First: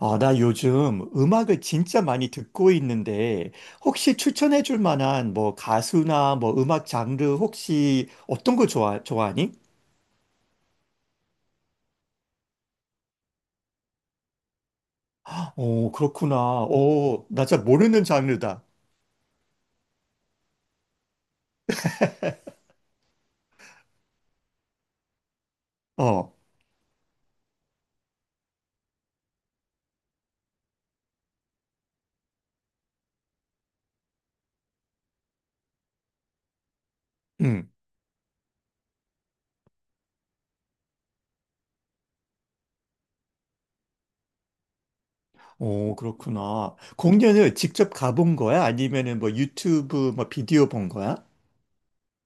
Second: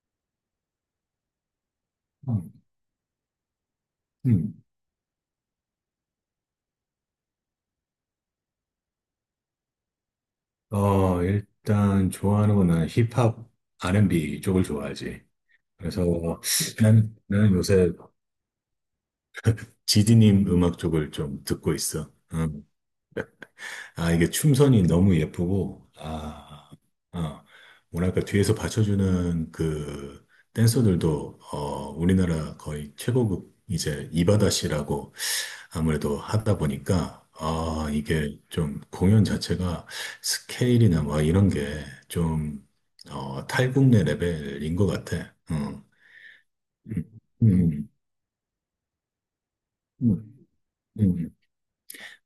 아, 나 요즘 음악을 진짜 많이 음, 듣고 있는데, 혹시 음. 추천해 줄 만한 뭐 가수나 뭐 음악 장르 혹시 어떤 거 좋아하니? 일단 좋아하는 거는 힙합, R&B 쪽을 좋아하지. 그래서 그렇구나. 난, 나 나는 잘 요새 모르는 장르다. 지디님 음악 쪽을 좀 듣고 있어. 이게 춤선이 너무 예쁘고, 어, 어, 뭐랄까, 뒤에서 받쳐주는 그 댄서들도, 우리나라 거의 최고급 이제 이바다 씨라고 아무래도 하다 보니까, 응. 이게 좀 공연 자체가 스케일이나 막 이런 게 좀, 탈국내 레벨인 것 같아. 그렇구나. 음, 공연을 음, 직접 가본 거야? 아니면은 뭐 유튜브 뭐 음, 비디오 본 거야? 음.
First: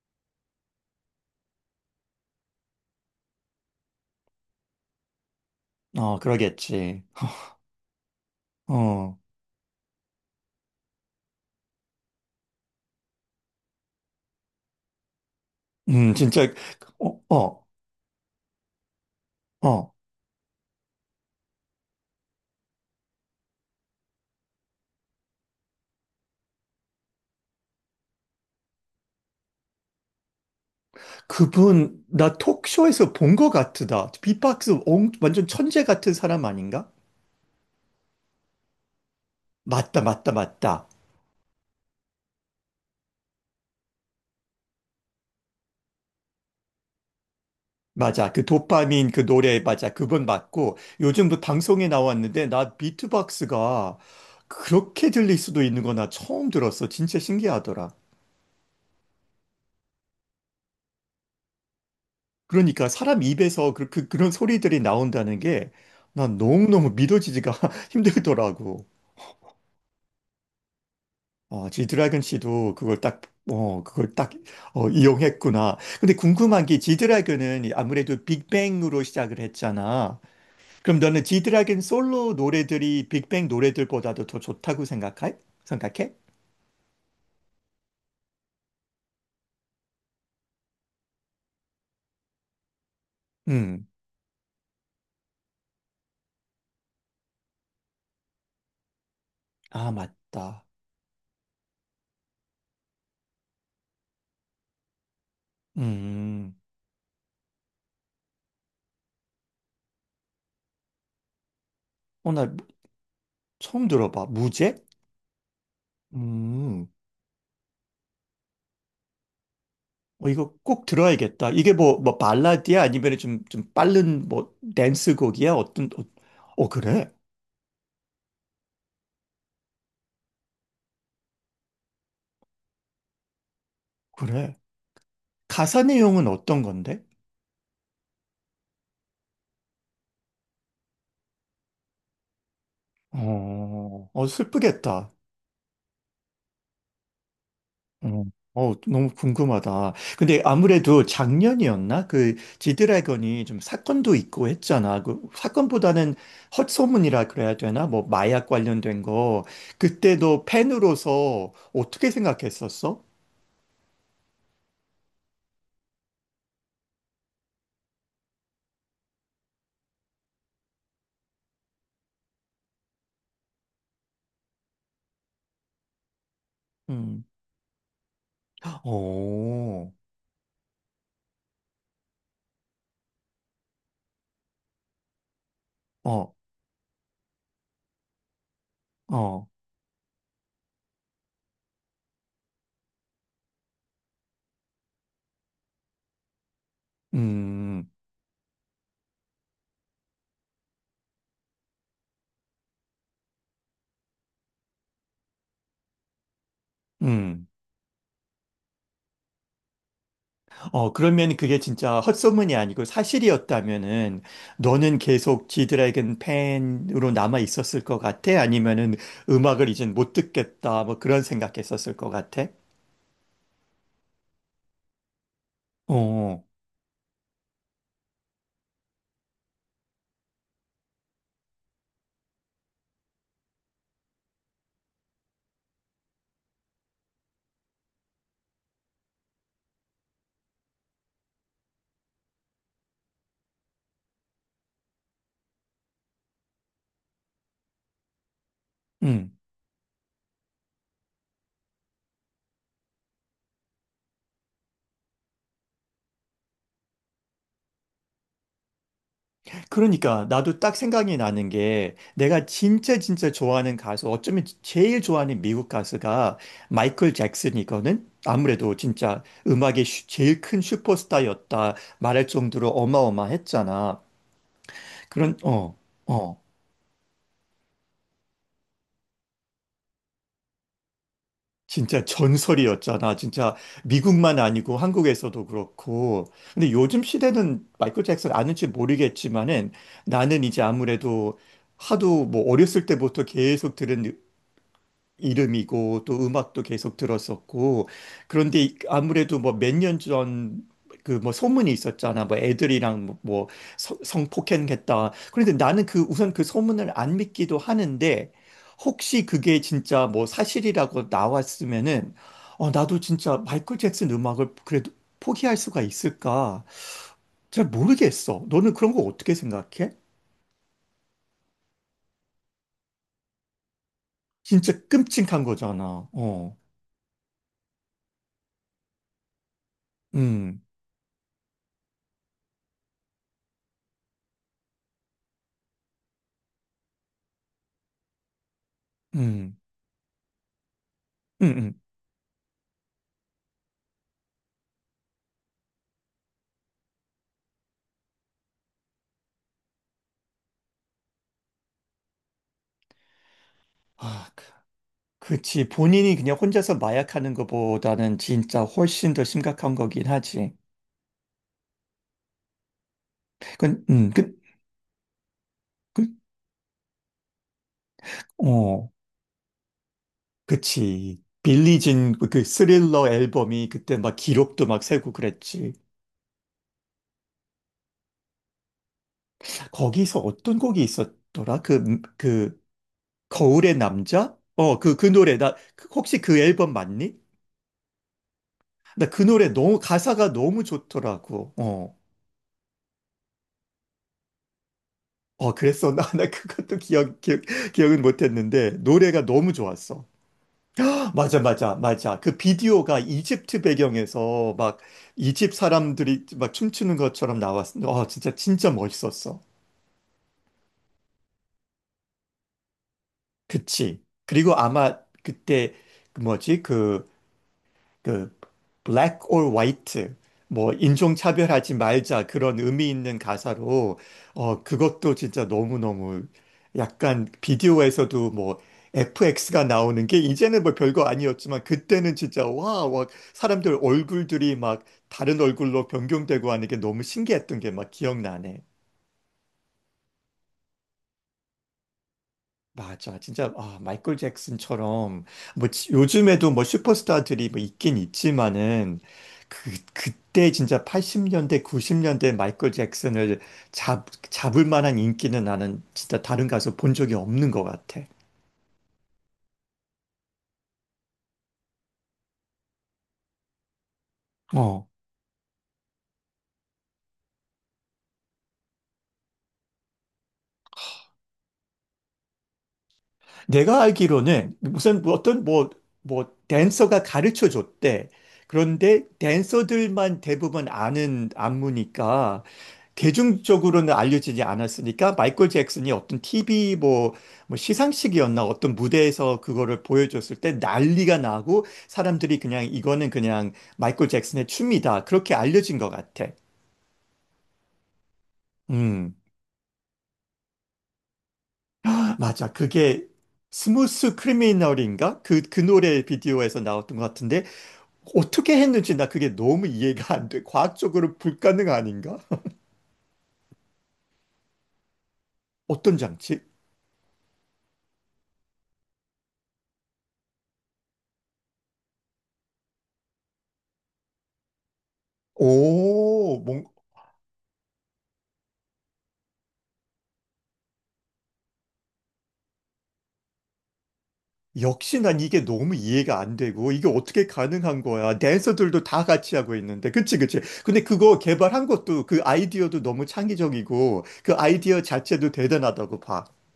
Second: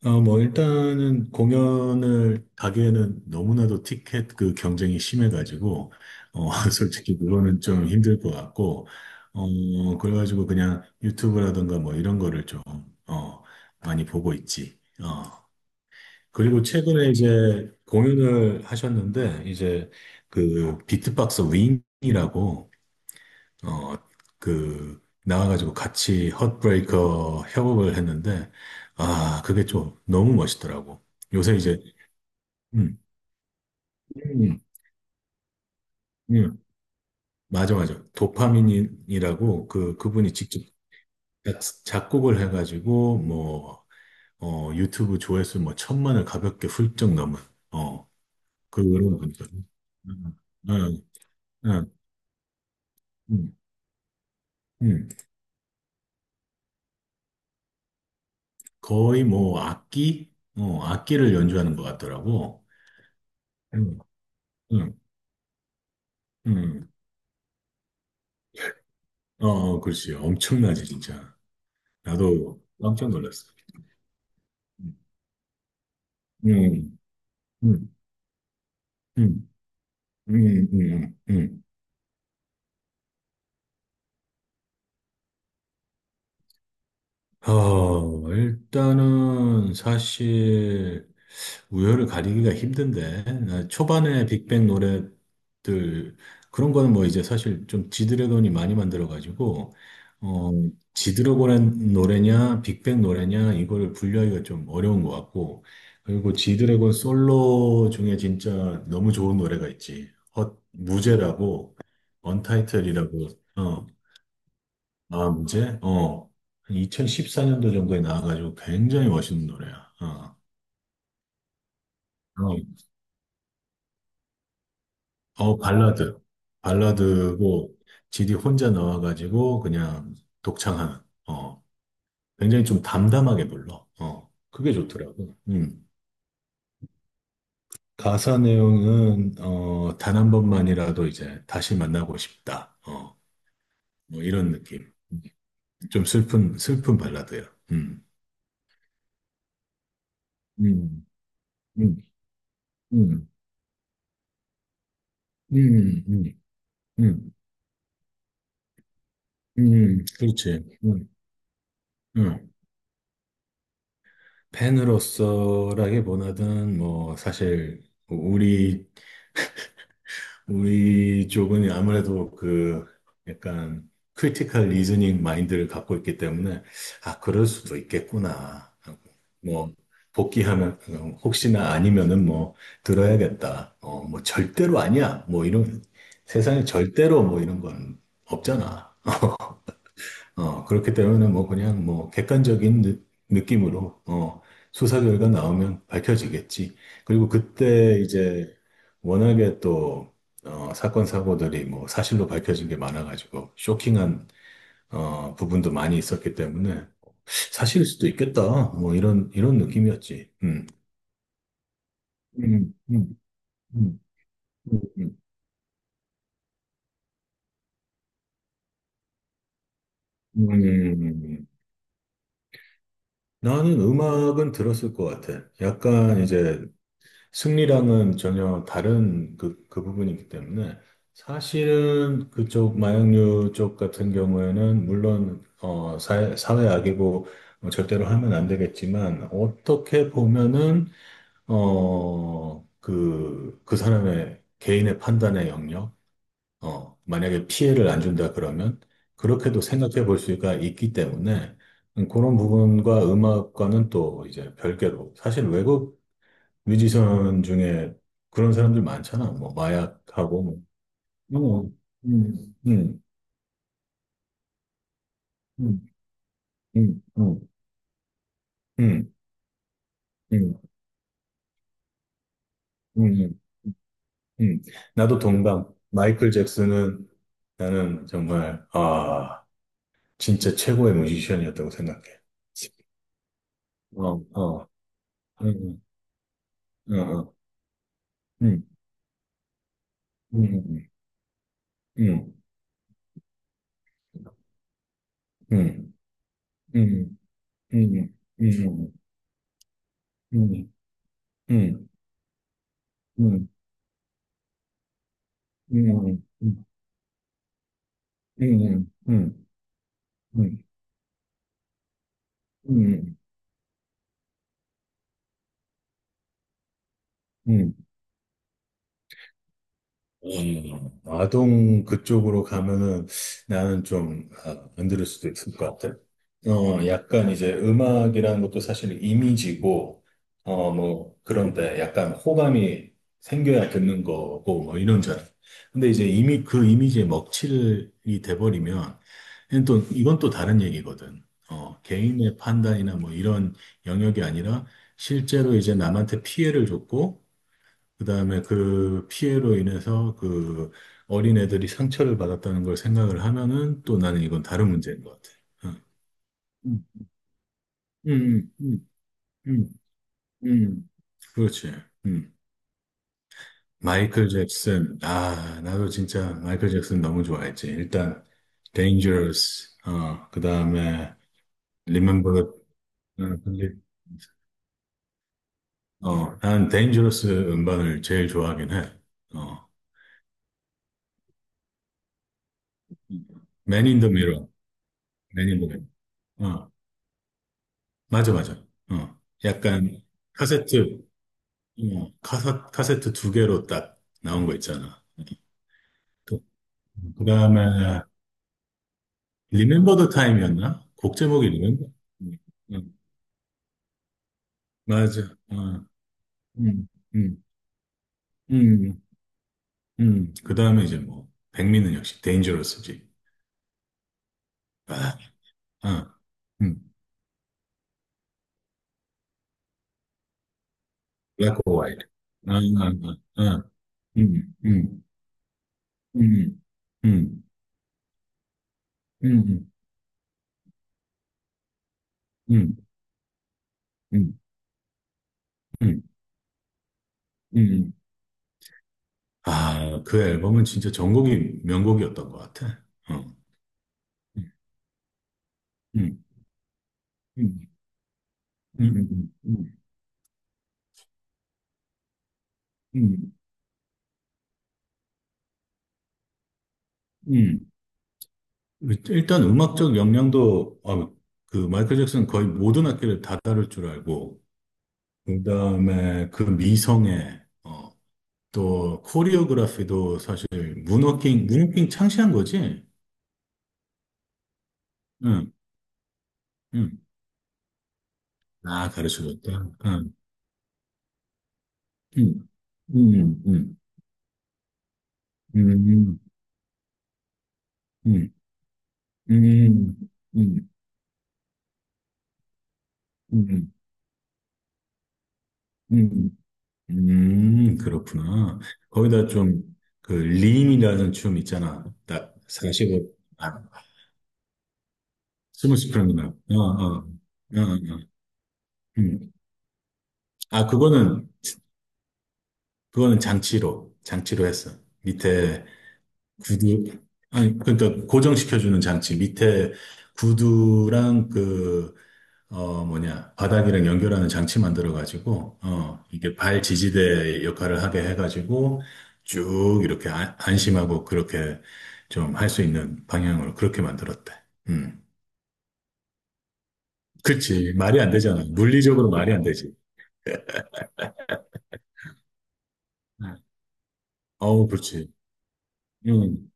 뭐, 일단은 공연을 가기에는 너무나도 티켓 그 경쟁이 심해가지고, 어, 그러겠지. 솔직히 그거는 좀 힘들 것 같고, 어, 그래가지고 그냥 유튜브라든가 뭐 이런 거를 좀, 어, 많이 보고 있지. 어. 진짜, 그리고 최근에 어, 어, 이제 공연을 하셨는데, 이제 어. 그 비트박스 윙이라고, 어, 나와가지고 같이 헛브레이커 협업을 했는데, 아, 그게 좀 너무 멋있더라고. 요새 그분, 나 음, 톡쇼에서 본 것 같으다. 음, 비박스 옹, 완전 천재 같은 사람 음, 아닌가? 맞아, 맞아. 도파민이라고 그, 맞다, 맞다, 그분이 직접 맞다. 작곡을 해가지고, 뭐, 유튜브 조회수 뭐 천만을 가볍게 훌쩍 넘은, 어, 맞아. 그 도파민 그런 그 노래, 분이거든. 맞아. 그분 음, 맞고, 음, 요즘 그 방송에 음. 나왔는데, 나 음. 비트박스가 음, 그렇게 들릴 수도 있는 거나 처음 들었어. 진짜 신기하더라. 거의 뭐 악기, 악기를 연주하는 것 같더라고. 그러니까 사람 입에서 그, 음, 그, 그런 소리들이 음, 나온다는 게, 난 음. 너무너무 믿어지지가 힘들더라고. 어, 어, 그렇지. 엄청나지, 진짜. 지드래곤 나도 씨도 그걸 깜짝 딱, 놀랐어. 그걸 딱, 음, 이용했구나. 근데 궁금한 게 음, 지드래곤은 음, 아무래도 빅뱅으로 시작을 음, 했잖아. 음, 그럼 음, 너는 음. 지드래곤 솔로 노래들이 빅뱅 노래들보다도 더 좋다고 생각해? 어, 일단은 사실 우열을 가리기가 힘든데 나 음, 초반에 빅뱅 노래들 그런 거는 뭐 이제 사실 좀 지드래곤이 많이 만들어가지고 아, 어 맞다. 지드래곤의 노래냐 빅뱅 노래냐 이거를 분류하기가 좀 어려운 것 같고, 그리고 음, 지드래곤 솔로 중에 진짜 너무 좋은 노래가 있지. 헛 무제라고, 나 언타이틀이라고. 처음 들어봐. 무제? 아, 문제? 어. 한 음, 2014년도 정도에 나와가지고 굉장히 멋있는 노래야. 어. 이거 꼭 들어야겠다. 이게 뭐, 어, 발라드야? 아니면 좀 빠른 뭐, 댄스곡이야? 어떤, 발라드. 그래? 발라드고, 지디 혼자 나와가지고 그냥 독창하는. 어. 굉장히 좀 담담하게 불러. 어. 그래. 그게 좋더라고. 가사 음. 내용은 어떤 건데? 가사 내용은, 단 한 번만이라도 이제 다시 만나고 싶다. 어. 뭐 이런 느낌. 슬프겠다. 좀 슬픈 발라드야. 어, 너무 궁금하다. 근데 아무래도 음. 음. 작년이었나? 그 음. 지드래곤이 좀 사건도 있고 했잖아. 그 음. 사건보다는 음. 헛소문이라 음. 그래야 되나? 뭐 마약 관련된 거. 그때 도 그렇지. 팬으로서 어떻게 음. 생각했었어? 팬으로서라기보다는 뭐 사실 우리 쪽은 아무래도 그 약간 크리티컬 리즈닝 마인드를 갖고 있기 때문에 아 음. 그럴 수도 있겠구나 하고 뭐 어, 복귀하면, 혹시나 아니면은 뭐 들어야겠다, 어, 뭐 절대로 아니야, 뭐 이런 어, 세상에 절대로 뭐 이런 건 없잖아. 어, 그렇기 때문에 뭐 그냥 뭐 객관적인 느낌으로, 수사 결과 나오면 밝혀지겠지. 그리고 음, 그때 이제 워낙에 또 사건 사고들이 뭐 사실로 밝혀진 게 많아가지고 쇼킹한, 부분도 많이 있었기 때문에 음. 사실일 수도 있겠다, 뭐 이런 느낌이었지. 그러면 그게 진짜 헛소문이 음, 아니고 음, 음, 사실이었다면은 너는 음, 계속 지드래곤 팬으로 남아 있었을 것 같아? 아니면은 음악을 이젠 못 음. 듣겠다, 뭐 그런 음. 생각했었을 것 같아? 나는 음악은 들었을 것 같아. 약간 어, 이제 승리랑은 전혀 다른 그, 그 부분이기 때문에. 사실은 그쪽 마약류 쪽 같은 경우에는 물론, 어, 사회, 사회 악이고, 어, 절대로 하면 안 되겠지만 어떻게 보면은, 어, 그, 그 사람의 개인의 판단의 영역, 어, 만약에 피해를 안 준다 그러면 음. 그렇게도 생각해 볼 수가 있기 때문에. 그런 부분과 음악과는 또 이제 별개로, 사실 외국 뮤지션 중에 그런 사람들 많잖아. 뭐 그러니까 마약하고 나도 뭐. 딱 생각이 나는 뭐, 게 내가 음, 진짜 음, 진짜 좋아하는 가수, 어쩌면 제일 좋아하는 미국 음, 가수가 음, 마이클 음, 잭슨이거든? 아무래도 음, 진짜 음악의 제일 음, 큰 슈퍼스타였다 말할 정도로 음, 어마어마했잖아. 음. 나도 그런, 동감. 어, 마이클 어. 잭슨은 나는 정말 진짜 최고의 뮤지션이었다고 생각해. 진짜 전설이었잖아. 진짜 어, 미국만 어, 아니고 한국에서도 음, 그렇고. 근데 요즘 어, 시대는 마이클 잭슨 음, 아는지 모르겠지만은 나는 음, 이제 음, 아무래도 하도 음, 뭐 어렸을 때부터 계속 들은 음, 이름이고 또 음악도 계속 음, 들었었고 음, 음, 그런데 음, 아무래도 뭐 몇 년 음, 전 음, 그 뭐 음, 소문이 음, 있었잖아 뭐 애들이랑 뭐 음, 성폭행했다. 그런데 나는 그 음, 음, 우선 그 소문을 안 믿기도 하는데 음, 음, 혹시 음, 그게 진짜 뭐 음, 사실이라고 나왔으면은 어 나도 음, 진짜 마이클 잭슨 음악을 그래도 포기할 수가 있을까. 잘 음. 모르겠어. 너는 그런 거 어떻게 생각해? 아동 그쪽으로 가면은 나는 좀, 진짜 안 들을 수도 끔찍한 있을 것 같아. 거잖아. 어 약간 이제 음악이라는 것도 사실 이미지고, 음 어, 뭐, 그런데 약간 호감이 생겨야 듣는 거고, 뭐, 이런 줄 알아. 근데 이제 이미 그 이미지에 먹칠이 돼버리면, 음, 이건 또 다른 얘기거든. 음, 음. 어, 개인의 판단이나 뭐 이런 영역이 아니라 실제로 이제 남한테 피해를 줬고, 그다음에 그 피해로 인해서 그 어린애들이 상처를 받았다는 걸 생각을 하면은 또, 나는 아, 이건 그. 다른 문제인 것 같아. 그치. 응. 본인이 그냥 혼자서 음, 마약하는 것보다는 음, 진짜 음, 훨씬 더 심각한 음, 거긴 하지. 음. 그렇지. 음. 그, 음, 마이클 그, 잭슨. 아, 나도 그, 진짜 마이클 잭슨 너무 좋아했지. 일단 어, Dangerous. 어, 그다음에 그치. 빌리 Remember 진그 the, 스릴러 앨범이 근데, 그때 막 기록도 막 세고 그랬지. 어, 난 Dangerous 음반을 제일 좋아하긴 해. 어. 거기서 어떤 곡이 있었더라? 거울의 Man in the 남자? Mirror. 어, 그 노래. Man 나, in the Mirror. 혹시 그 어. 앨범 맞니? 맞아, 맞아. 나 어, 그 노래 너무, 약간 가사가 너무 카세트, 좋더라고. 어. 카세트 두 개로 딱 나온 거 있잖아. 어, 그랬어. 나 그것도 기억, 그 기억, 기억은 다음에 못했는데, 노래가 너무 리멤버 좋았어. 더 타임이었나? 곡 맞아, 제목이 맞아, 리멤버? 맞아. 그 음, 비디오가 음, 이집트 배경에서 막 맞아. 이집 어, 사람들이 막 음, 춤추는 것처럼 음, 나왔어. 진짜, 진짜 음, 멋있었어. 그 다음에 이제 뭐 백미는 역시 데인저러스지. 그치. 그리고 아마 아, 그때, 어, 그 뭐지, 음, 그 black or white 뭐 인종 블랙 차별하지 오 화이트. 말자 아, 그런 의미 아, 있는 아, 가사로 음, 음, 그것도 진짜 너무너무 음, 약간 음, 비디오에서도 뭐 음, FX가 음, 나오는 게 이제는 뭐 별거 아니었지만 그때는 진짜 음, 와, 와 사람들 음, 얼굴들이 막 다른 얼굴로 음, 변경되고 하는 게 너무 음, 신기했던 게 막 음, 기억나네. 아, 그 앨범은 진짜 전곡이 명곡이었던 것 같아. 맞아. 어. 진짜 아, 마이클 음, 잭슨처럼 뭐 음, 요즘에도 뭐 슈퍼스타들이 뭐 음, 있긴 음, 있지만은 음, 그 음, 그때 진짜 80년대 90년대 마이클 음. 잭슨을 잡 잡을 만한 인기는 나는 진짜 다른 가수 본 적이 없는 것 음. 같아. 일단 음악적 역량도, 아, 그 마이클 잭슨 거의 모든 악기를 다 다룰 줄 알고, 그다음에 그 미성에, 어, 또 코리오그라피도 사실 문워킹 창시한 거지. 내가 알기로는 무슨 뭐 어떤 응, 뭐 응. 댄서가 가르쳐 줬대. 아 그런데 가르쳐줬다. 응, 댄서들만 대부분 아는 안무니까 응, 응, 응, 대중적으로는 알려지지 않았으니까 마이클 잭슨이 응, 어떤 TV 뭐 응, 시상식이었나 어떤 무대에서 응, 그거를 응, 보여줬을 때 응, 난리가 나고 사람들이 그냥 이거는 그냥 응, 마이클 잭슨의 춤이다. 그렇게 알려진 것 응, 같아. 응, 그렇구나. 음, 거기다 좀, 그, 림이라는 춤 있잖아. 딱, 맞아. 45, 그게 아, 스무스 크리미널인가? 그 스무스프 노래 링이나 비디오에서 나왔던 것 어, 어. 같은데 어떻게 했는지 나 음. 그게 너무 이해가 안 돼. 아, 과학적으로 그거는, 불가능 아닌가? 그거는 장치로 했어. 밑에 어떤 장치? 구두, 아니, 그러니까 고정시켜주는 장치. 밑에 구두랑 그, 뭐냐, 바닥이랑 연결하는 장치 만들어가지고, 어, 이게 오, 발 뭔, 지지대 역할을 하게 해가지고, 쭉 이렇게, 안, 안심하고 그렇게 좀 할 수 있는 방향으로 그렇게 만들었대. 역시 음. 난 이게 너무 이해가 안 되고, 이게 어떻게 그렇지. 가능한 말이 안 거야? 되잖아. 댄서들도 다 물리적으로 말이 같이 안 하고 되지. 있는데. 그치, 그치. 근데 그거 개발한 것도 그 아이디어도 너무 네. 창의적이고, 그 어우, 아이디어 그렇지. 자체도 대단하다고 봐. 음.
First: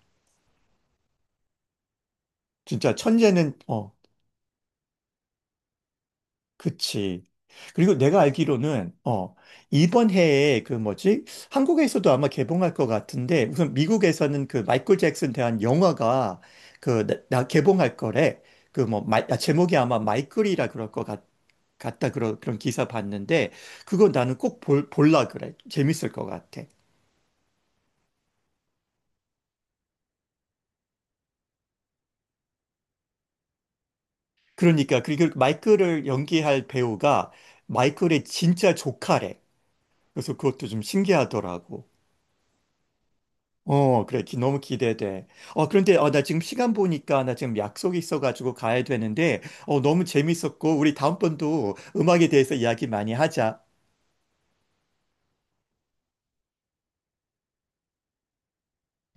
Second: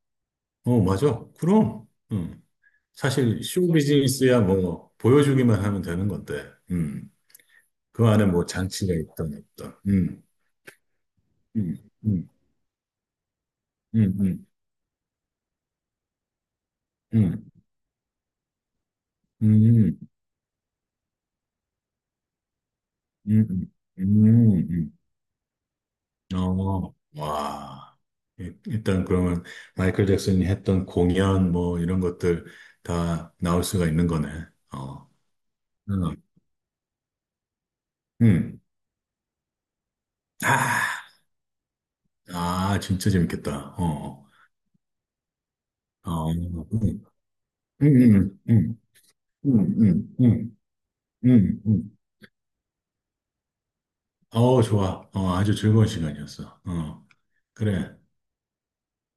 어, 맞아. 그럼. 음. 진짜 사실 천재는, 쇼 어, 비즈니스야, 뭐, 보여주기만 하면 되는 건데, 그치. 그리고 그 내가 안에 뭐 장치가 알기로는, 있던 없던. 이번 음. 해에 그 뭐지? 음. 한국에서도 아마 음. 개봉할 것 같은데, 우선 음. 미국에서는 음. 그 마이클 잭슨 대한 영화가 나 음. 개봉할 거래. 그 뭐, 제목이 아마 음. 마이클이라 그럴 것 같다. 그런 기사 음, 봤는데, 그거 음, 나는 꼭 볼, 음. 볼라 그래. 재밌을 것 음. 같아. 어, 와. 일단 그러면 마이클 잭슨이 했던 공연 뭐 이런 것들 다 나올 수가 있는 거네. 그러니까, 어. 그리고 마이클을 음. 연기할 배우가 마이클의 음. 진짜 조카래. 그래서 그것도 좀 아, 신기하더라고. 아, 진짜 재밌겠다. 그래. 어. 너무 기대돼. 그런데, 어. 나 어, 지금 시간 보니까, 나 지금 음. 약속이 음. 있어가지고 음. 가야 되는데, 음. 너무 음. 음. 재밌었고, 우리 음. 다음번도 음. 음악에 대해서 이야기 많이 하자. 어, 좋아. 어, 아주 즐거운 시간이었어. 어. 그래.